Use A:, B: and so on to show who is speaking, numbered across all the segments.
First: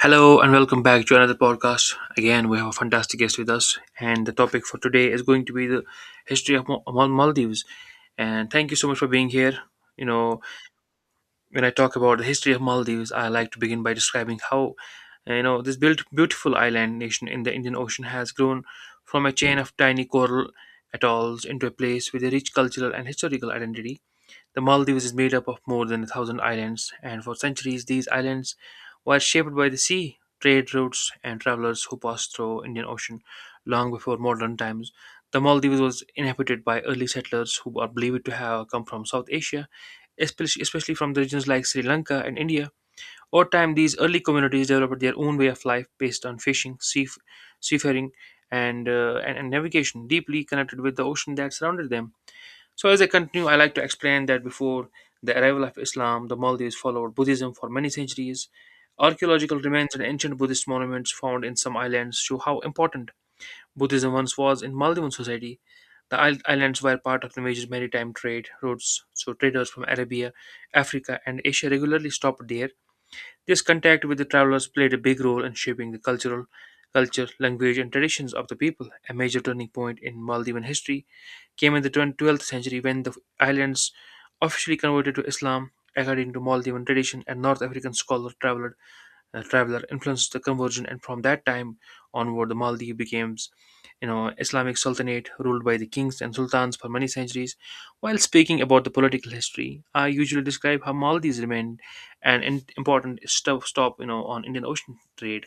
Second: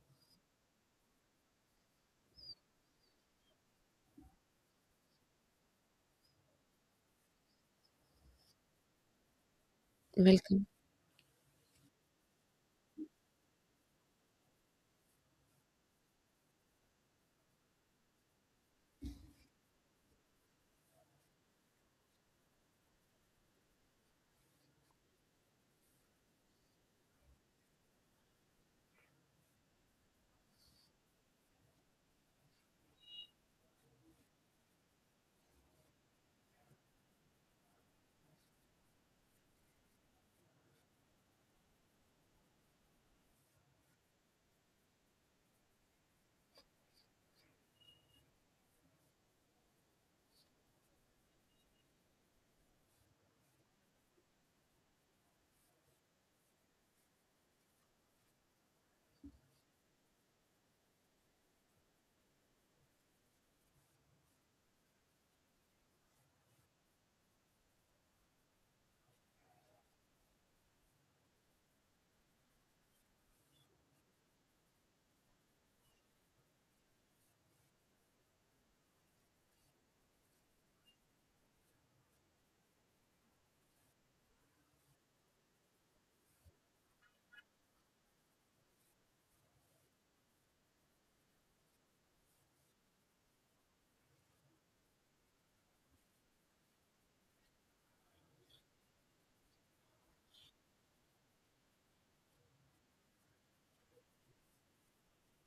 A: Hello and welcome back to another podcast. Again, we have a fantastic guest with us, and the topic for today is going to be the history of Maldives. And thank you so much for being here. You know,
B: Welcome.
A: when I talk about the history of Maldives, I like to begin by describing how this built beautiful island nation in the Indian Ocean has grown from a chain of tiny coral atolls into a place with a rich cultural and historical identity. The Maldives is made up of more than 1,000 islands, and for centuries these islands were shaped by the sea, trade routes, and travelers who passed through Indian Ocean long before modern times. The Maldives was inhabited by early settlers who are believed to have come from South Asia, especially from the regions like Sri Lanka and India. Over time, these early communities developed their own way of life based on fishing, seafaring, and navigation, deeply connected with the ocean that surrounded them. So, as I continue, I like to explain that before the arrival of Islam, the Maldives followed Buddhism for many centuries. Archaeological remains and ancient Buddhist monuments found in some islands show how important Buddhism once was in Maldivian society. The islands were part of the major maritime trade routes, so traders from Arabia, Africa, and Asia regularly stopped there. This contact with the travelers played a big role in shaping the cultural culture, language, and traditions of the people. A major turning point in Maldivian history came in the 12th century when the islands officially converted to Islam. According to Maldivian tradition, a North African scholar traveler traveler influenced the conversion, and from that time onward, the Maldives became, Islamic sultanate ruled by the kings and sultans for many centuries. While speaking about the political history, I usually describe how Maldives remained an important stop on Indian Ocean trade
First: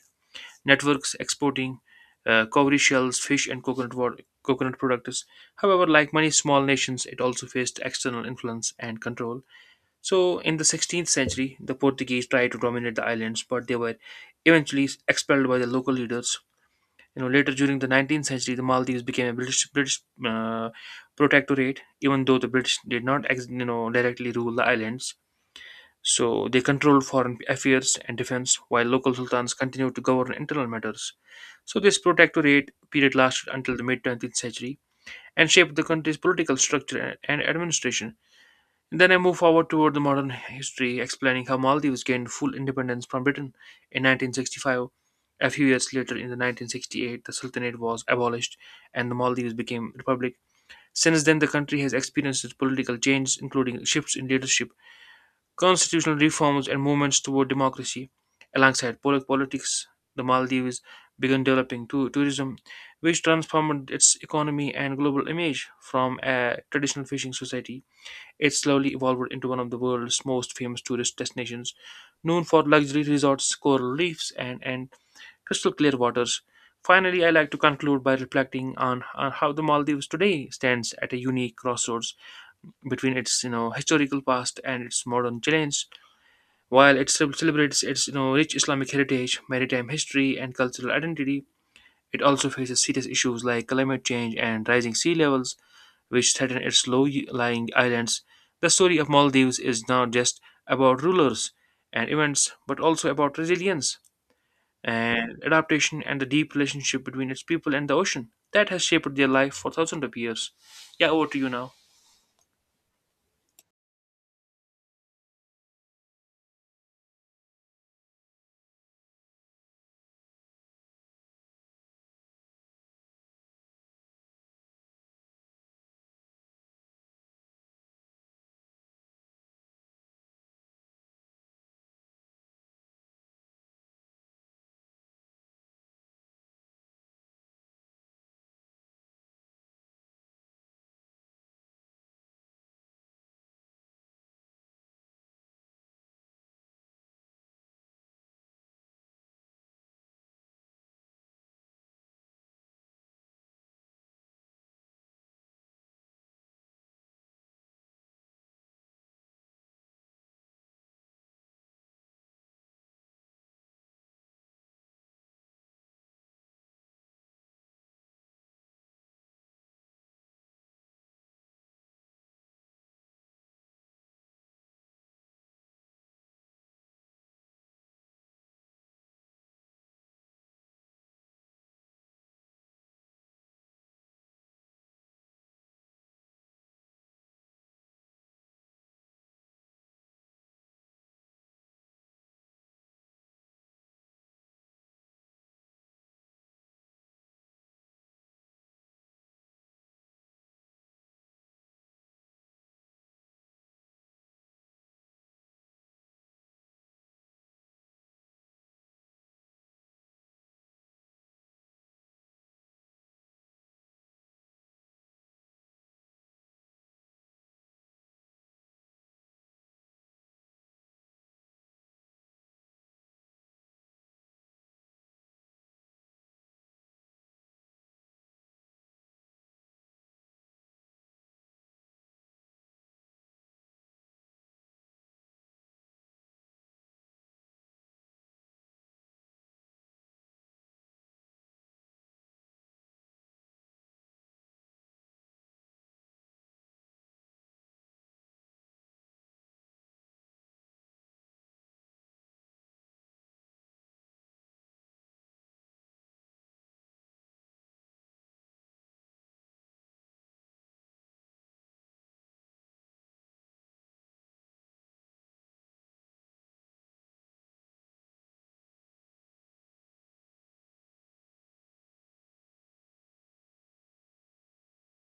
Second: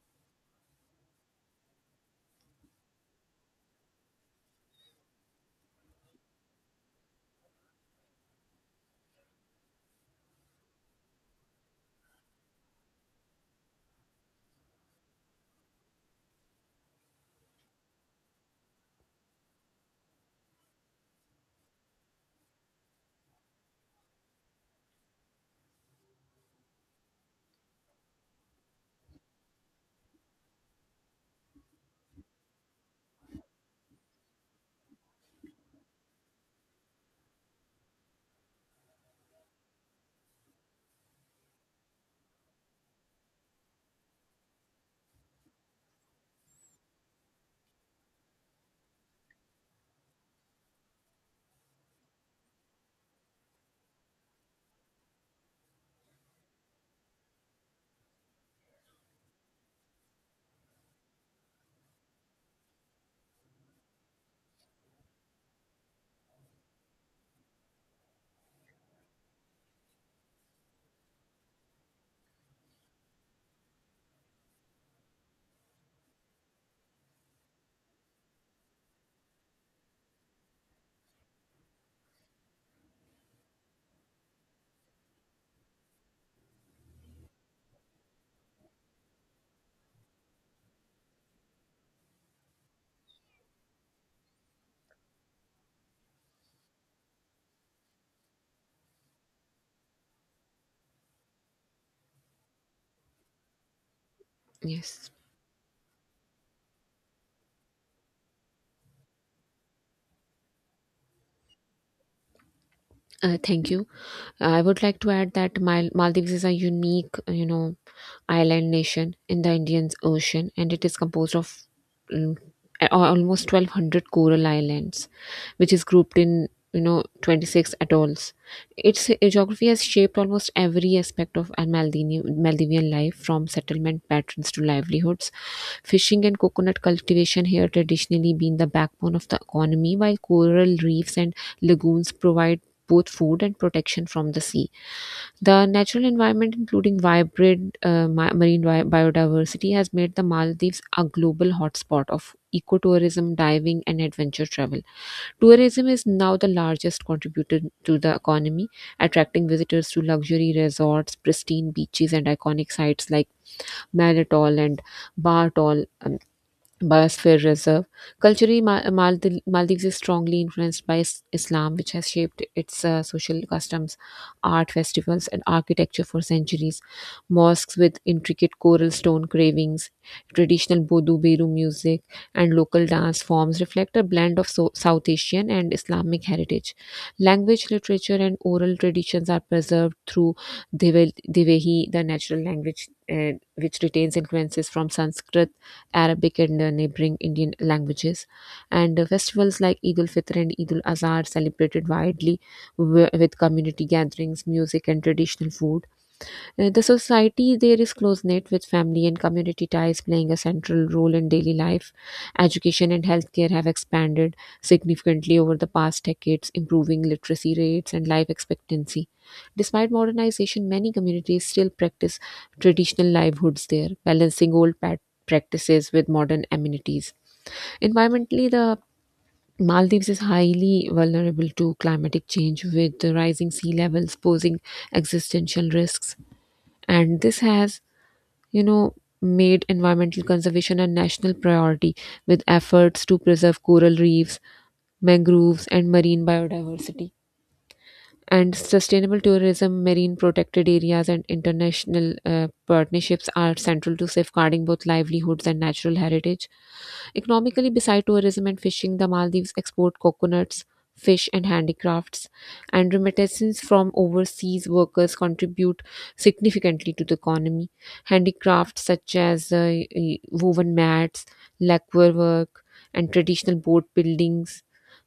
A: networks exporting cowrie shells, fish, and coconut products. However, like many small nations, it also faced external influence and control. So, in the 16th century, the Portuguese tried to dominate the islands, but they were eventually expelled by the local leaders. You know, later during the 19th century, the Maldives became a British uh, protectorate, even though the British did not directly rule the islands. So they controlled foreign affairs and defense, while local sultans continued to govern internal matters. So this protectorate period lasted until the mid-20th century and shaped the country's political structure and administration. Then I move forward toward the modern history, explaining how Maldives gained full independence from Britain in 1965. A few years later, in the 1968, the Sultanate was abolished and the Maldives became a republic. Since then, the country has experienced political changes, including shifts in leadership, constitutional reforms, and movements toward democracy. Alongside politics, the Maldives began developing tourism, which transformed its economy and global image. From a traditional fishing society, it slowly evolved into one of the world's most famous tourist destinations, known for luxury resorts, coral reefs, and crystal clear waters. Finally, I like to conclude by reflecting on how the Maldives today stands at a unique crossroads between its historical past and its modern challenge. While it celebrates its rich Islamic heritage, maritime history, and cultural identity, it also faces serious issues like climate change and rising sea levels, which threaten its low-lying islands. The story of Maldives is not just about rulers and events, but also about resilience
B: Yes.
A: and adaptation, and the deep relationship between its people and the ocean that has shaped their life for thousands of years. Yeah, over to you now.
B: Thank you. I would like to add that Maldives is a unique, you know, island nation in the Indian Ocean, and it is composed of mm, almost 1,200 coral islands, which is grouped in, you know, 26 atolls. Its geography has shaped almost every aspect of a Maldivian life, from settlement patterns to livelihoods. Fishing and coconut cultivation here traditionally been the backbone of the economy, while coral reefs and lagoons provide both food and protection from the sea. The natural environment, including vibrant marine biodiversity, has made the Maldives a global hotspot of ecotourism, diving, and adventure travel. Tourism is now the largest contributor to the economy, attracting visitors to luxury resorts, pristine beaches, and iconic sites like Malatol and Bartol biosphere reserve. Culturally, Maldives is strongly influenced by Islam, which has shaped its social customs, art festivals, and architecture for centuries. Mosques with intricate coral stone cravings, traditional Bodu Beru music, and local dance forms reflect a blend of South Asian and Islamic heritage. Language, literature, and oral traditions are preserved through Devehi, the natural language. Which retains influences from Sanskrit, Arabic, and neighboring Indian languages. And Festivals like Eid al Fitr and Eid al Azhar celebrated widely with community gatherings, music, and traditional food. The society there is close knit, with family and community ties playing a central role in daily life. Education and healthcare have expanded significantly over the past decades, improving literacy rates and life expectancy. Despite modernization, many communities still practice traditional livelihoods there, balancing practices with modern amenities. Environmentally, the Maldives is highly vulnerable to climatic change, with the rising sea levels posing existential risks, and this has, you know, made environmental conservation a national priority, with efforts to preserve coral reefs, mangroves, and marine biodiversity, and sustainable tourism, marine protected areas, and international partnerships are central to safeguarding both livelihoods and natural heritage. Economically, beside tourism and fishing, the Maldives export coconuts, fish, and handicrafts, and remittances from overseas workers contribute significantly to the economy. Handicrafts such as woven mats, lacquer work, and traditional boat buildings.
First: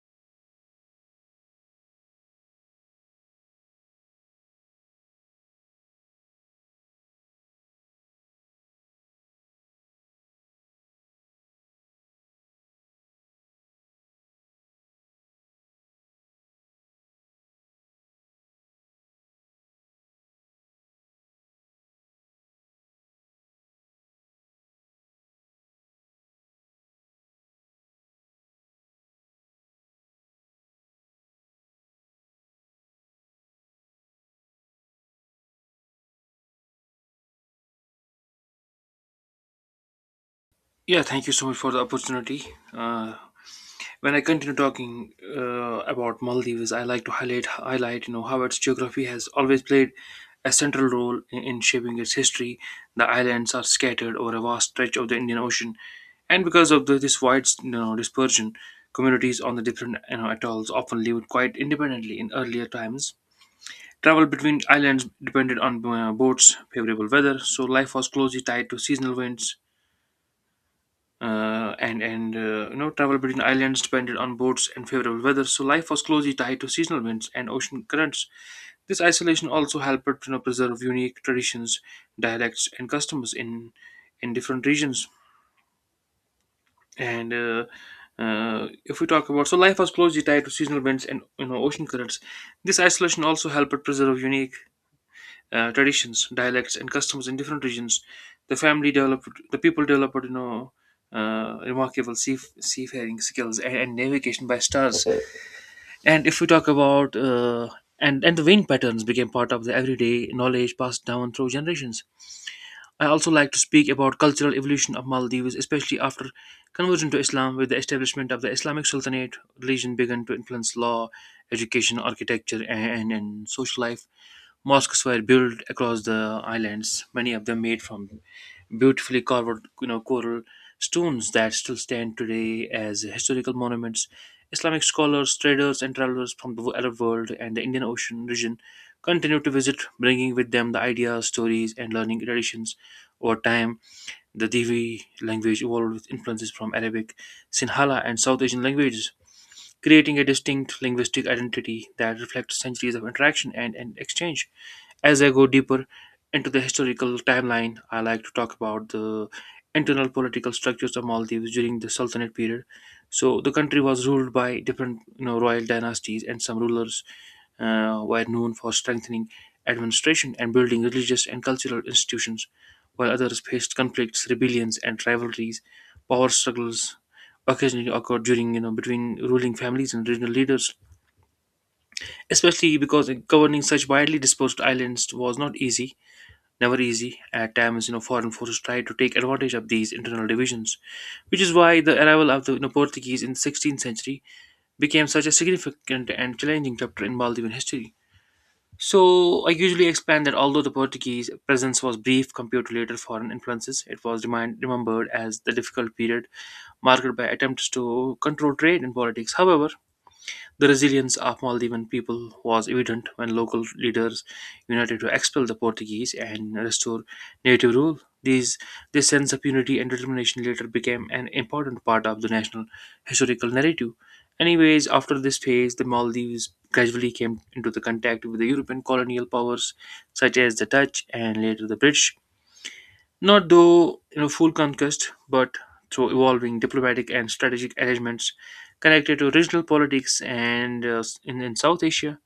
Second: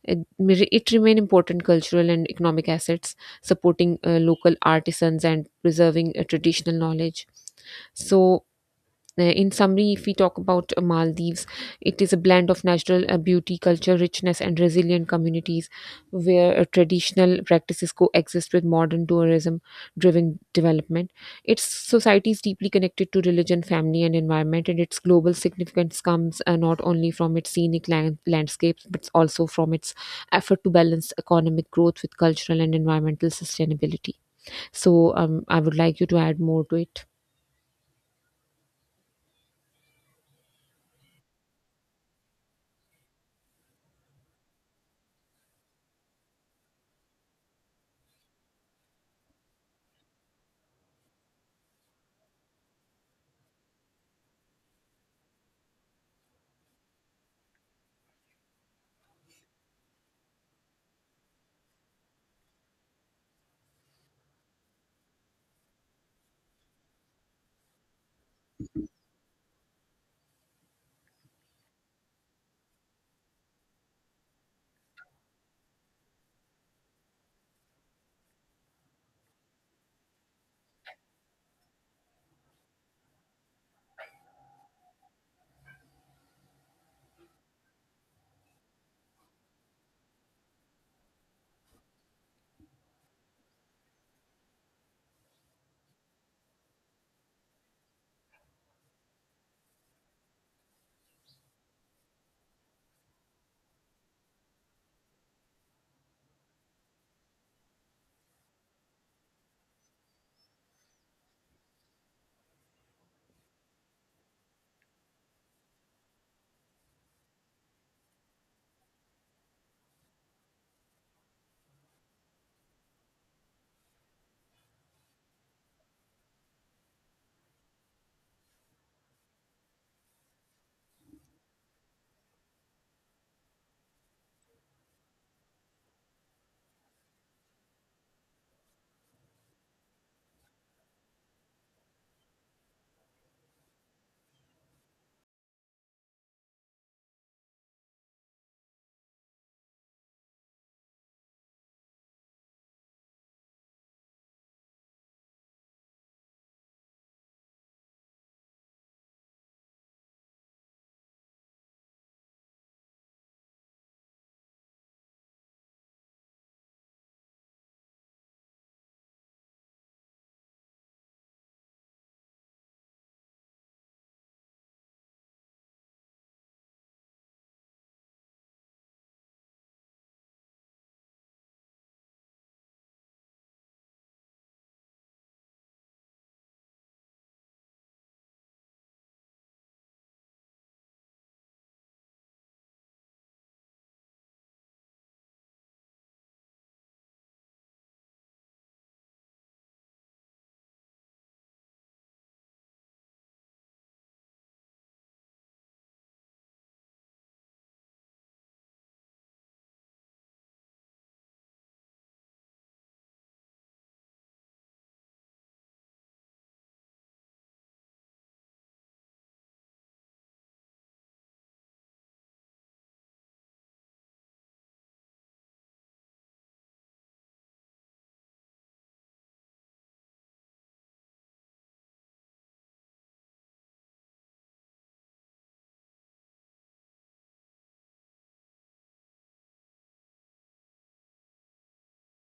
B: It remain important cultural and economic assets, supporting local artisans and preserving traditional knowledge. So, in summary, if we talk about Maldives, it is a blend of natural beauty, culture, richness, and resilient communities, where traditional practices coexist with modern tourism driven development. Its society is deeply connected to religion, family, and environment, and its global significance comes not only from its scenic landscapes but also from its effort to balance economic growth with cultural and environmental sustainability. I would like you to add more to it.
A: Yeah, thank you so much for the opportunity. Uh, When I continue talking about Maldives, I like to highlight how its geography has always played a central role in shaping its history. The islands are scattered over a vast stretch of the Indian Ocean, and because of this wide dispersion, communities on the different atolls often lived quite independently in earlier times. Travel between islands depended on boats, favorable weather, so life was closely tied to seasonal winds and you know travel between islands depended on boats and favorable weather. So life was closely tied to seasonal winds and ocean currents. This isolation also helped to preserve unique traditions, dialects, and customs in different regions. And If we talk about so life was closely tied to seasonal winds and ocean currents, this isolation also helped to preserve unique traditions, dialects, and customs in different regions. The people developed, remarkable seafaring skills and navigation by stars. And if we talk about and The wind patterns became part of the everyday knowledge passed down through generations. I also like to speak about cultural evolution of Maldives, especially after conversion to Islam. With the establishment of the Islamic Sultanate, religion began to influence law, education, architecture, and social life. Mosques were built across the islands, many of them made from beautifully carved coral stones that still stand today as historical monuments. Islamic scholars, traders, and travelers from the Arab world and the Indian Ocean region continue to visit, bringing with them the ideas, stories, and learning traditions. Over time, the Divi language evolved with influences from Arabic, Sinhala, and South Asian languages, creating a distinct linguistic identity that reflects centuries of interaction and exchange. As I go deeper into the historical timeline, I like to talk about the internal political structures of Maldives during the Sultanate period. So the country was ruled by different royal dynasties, and some rulers were known for strengthening administration and building religious and cultural institutions, while others faced conflicts, rebellions, and rivalries. Power struggles occasionally occurred between ruling families and regional leaders, especially because governing such widely dispersed islands was not easy, never easy. At times, you know, foreign forces tried to take advantage of these internal divisions, which is why the arrival of the Portuguese in the 16th century became such a significant and challenging chapter in Maldivian history. So, I usually explain that although the Portuguese presence was brief compared to later foreign influences, it was remembered as the difficult period marked by attempts to control trade and politics. However, the resilience of Maldivian people was evident when local leaders united to expel the Portuguese and restore native rule. This sense of unity and determination later became an important part of the national historical narrative. Anyways, after this phase, the Maldives gradually came into the contact with the European colonial powers such as the Dutch and later the British. Not though, you know, full conquest, but through evolving diplomatic and strategic arrangements connected to regional politics and in South Asia.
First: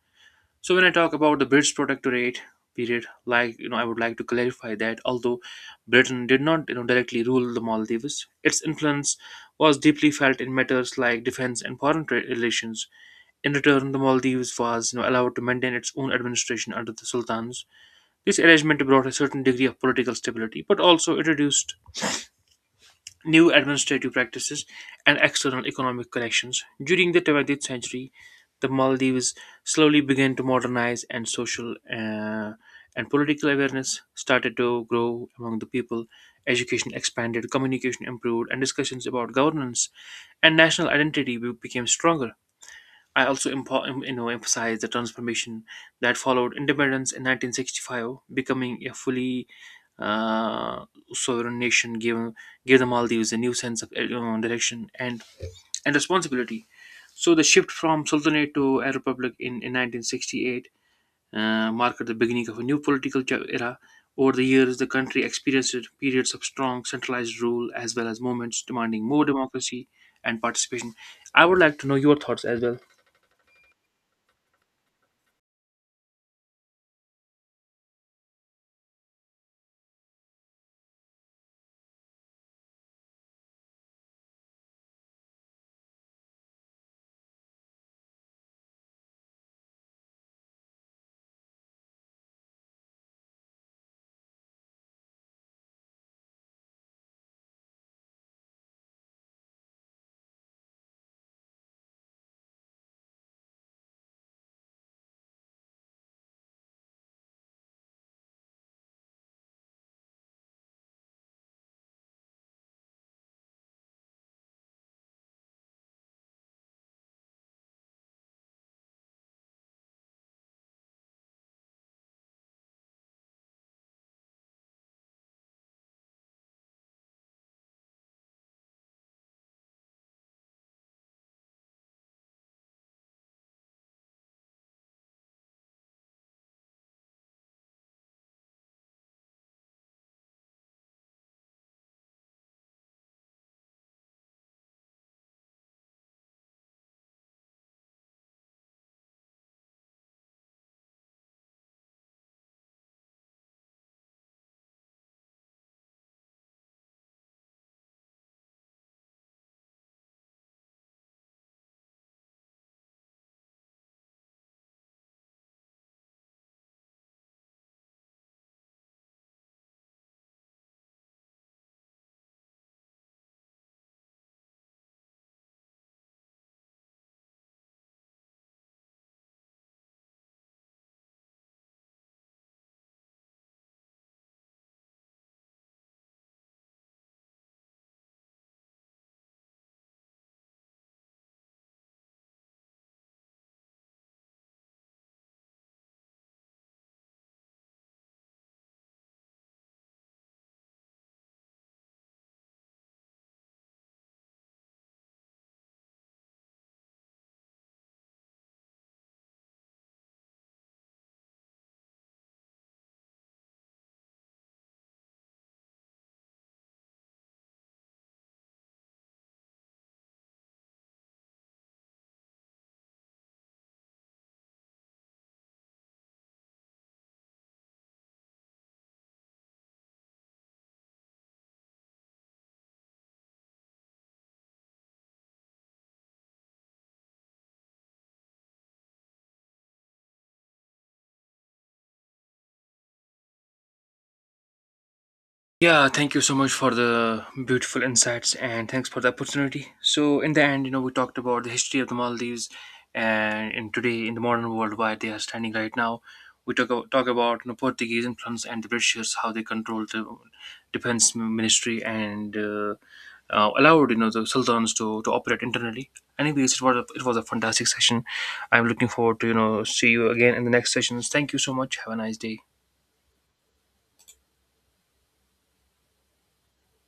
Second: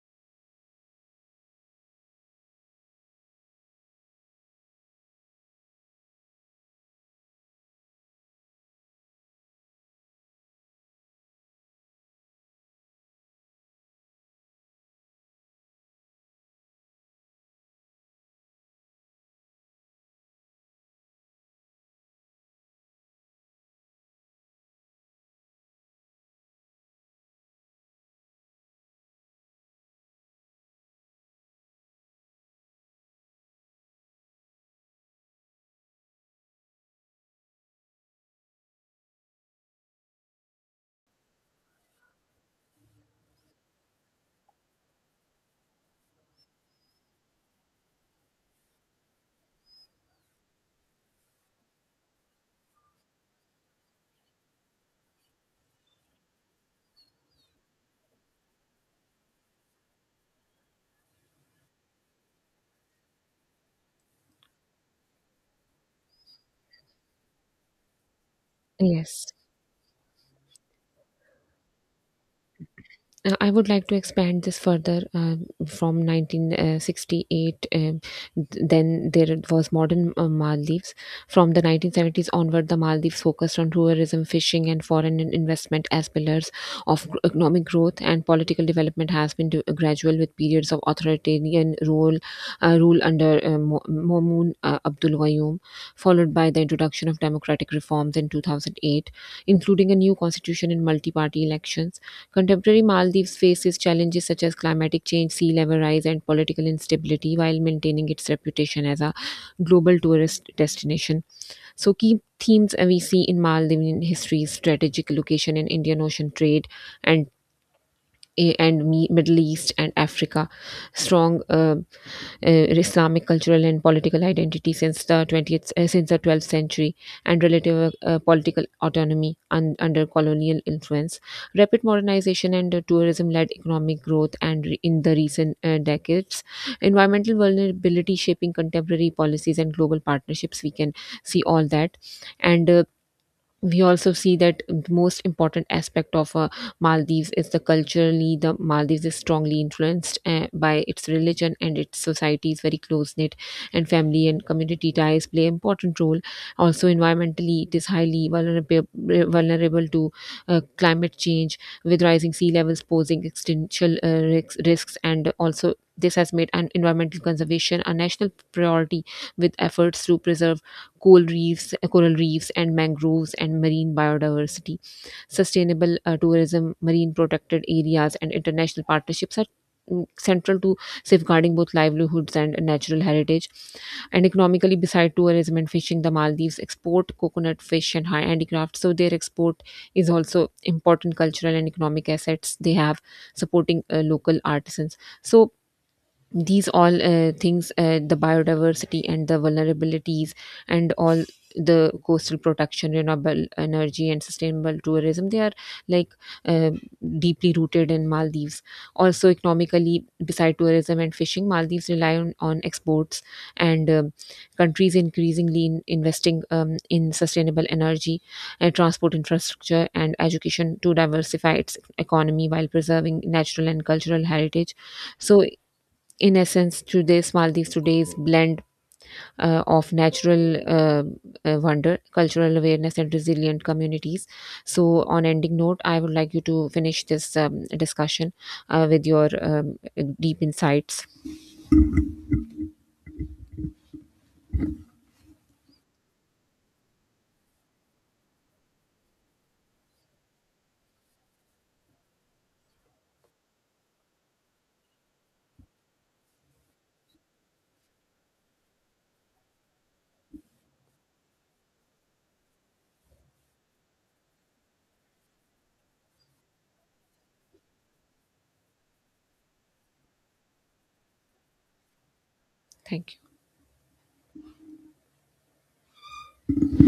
A: So when I talk about the British protectorate period, like you know, I would like to clarify that although Britain did not, you know, directly rule the Maldives, its influence was deeply felt in matters like defense and foreign trade relations. In return, the Maldives was, you know, allowed to maintain its own administration under the sultans. This arrangement brought a certain degree of political stability, but also introduced new administrative practices and external economic connections. During the 20th century, the Maldives slowly began to modernize, and social and political awareness started to grow among the people. Education expanded, communication improved, and discussions about governance and national identity became stronger. I also emphasize the transformation that followed independence in 1965. Becoming a fully uh, sovereign nation gave the Maldives a new sense of direction and responsibility. So the shift from sultanate to a republic in 1968 marked the beginning of a new political era. Over the years, the country experienced periods of strong centralized rule as well as movements demanding more
B: Yes.
A: democracy and participation. I would like to know your thoughts as well.
B: I would like to expand this further from 1968. Then there was modern Maldives. From the 1970s onward, the Maldives focused on tourism, fishing, and foreign investment as pillars of economic growth. And political development has been gradual, with periods of authoritarian rule under Mo- Momun Abdul Gayoom, followed by the introduction of democratic reforms in 2008, including a new constitution and multi-party elections. Contemporary Maldives faces challenges such as climatic change, sea level rise, and political instability while maintaining its reputation as a global tourist destination. So, key themes we see in Maldivian history is strategic location in Indian Ocean trade and Middle East and Africa, strong Islamic cultural and political identity since the 12th century, and relative political autonomy under colonial influence. Rapid modernization and tourism led economic growth and in the recent decades, environmental vulnerability shaping contemporary policies and global partnerships. We can see all that and we also see that the most important aspect of Maldives is, the culturally, the Maldives is strongly influenced by its religion, and its society is very close knit, and family and community ties play important role. Also, environmentally it is highly vulnerable to climate change, with rising sea levels posing existential risks, and also this has made an environmental conservation a national priority, with efforts to preserve coral reefs and mangroves and marine biodiversity. Sustainable tourism, marine protected areas, and international partnerships are, central to safeguarding both livelihoods and natural heritage, and economically, beside tourism and fishing, the maldives export coconut, fish, and high handicrafts, so their export is also important cultural and economic assets they have, supporting local artisans. So these all things, the biodiversity and the vulnerabilities and all, the coastal protection, renewable energy, and sustainable tourism, they are like, uh, deeply rooted in maldives. Also, economically, beside tourism and fishing, maldives rely on exports, and countries increasingly in investing, in sustainable energy, transport infrastructure, and education to diversify its economy while preserving natural and cultural heritage. So, in essence, today's Maldives today's blend of natural wonder, cultural awareness, and resilient communities. So, on ending note, I would like you to finish this discussion with your deep insights.
A: Yeah, thank you so much for the beautiful insights and thanks for the opportunity. So, in the end, you know, we talked about the history of the Maldives and in today in the modern world why they are standing right now. We talk about, you know, Portuguese influence and the Britishers, how they controlled the defense ministry and allowed, you know, the sultans to operate internally. Anyways, it was a fantastic session. I'm looking forward to, you know, see you again in the next sessions. Thank you so much. Have a nice day.
B: Thank you.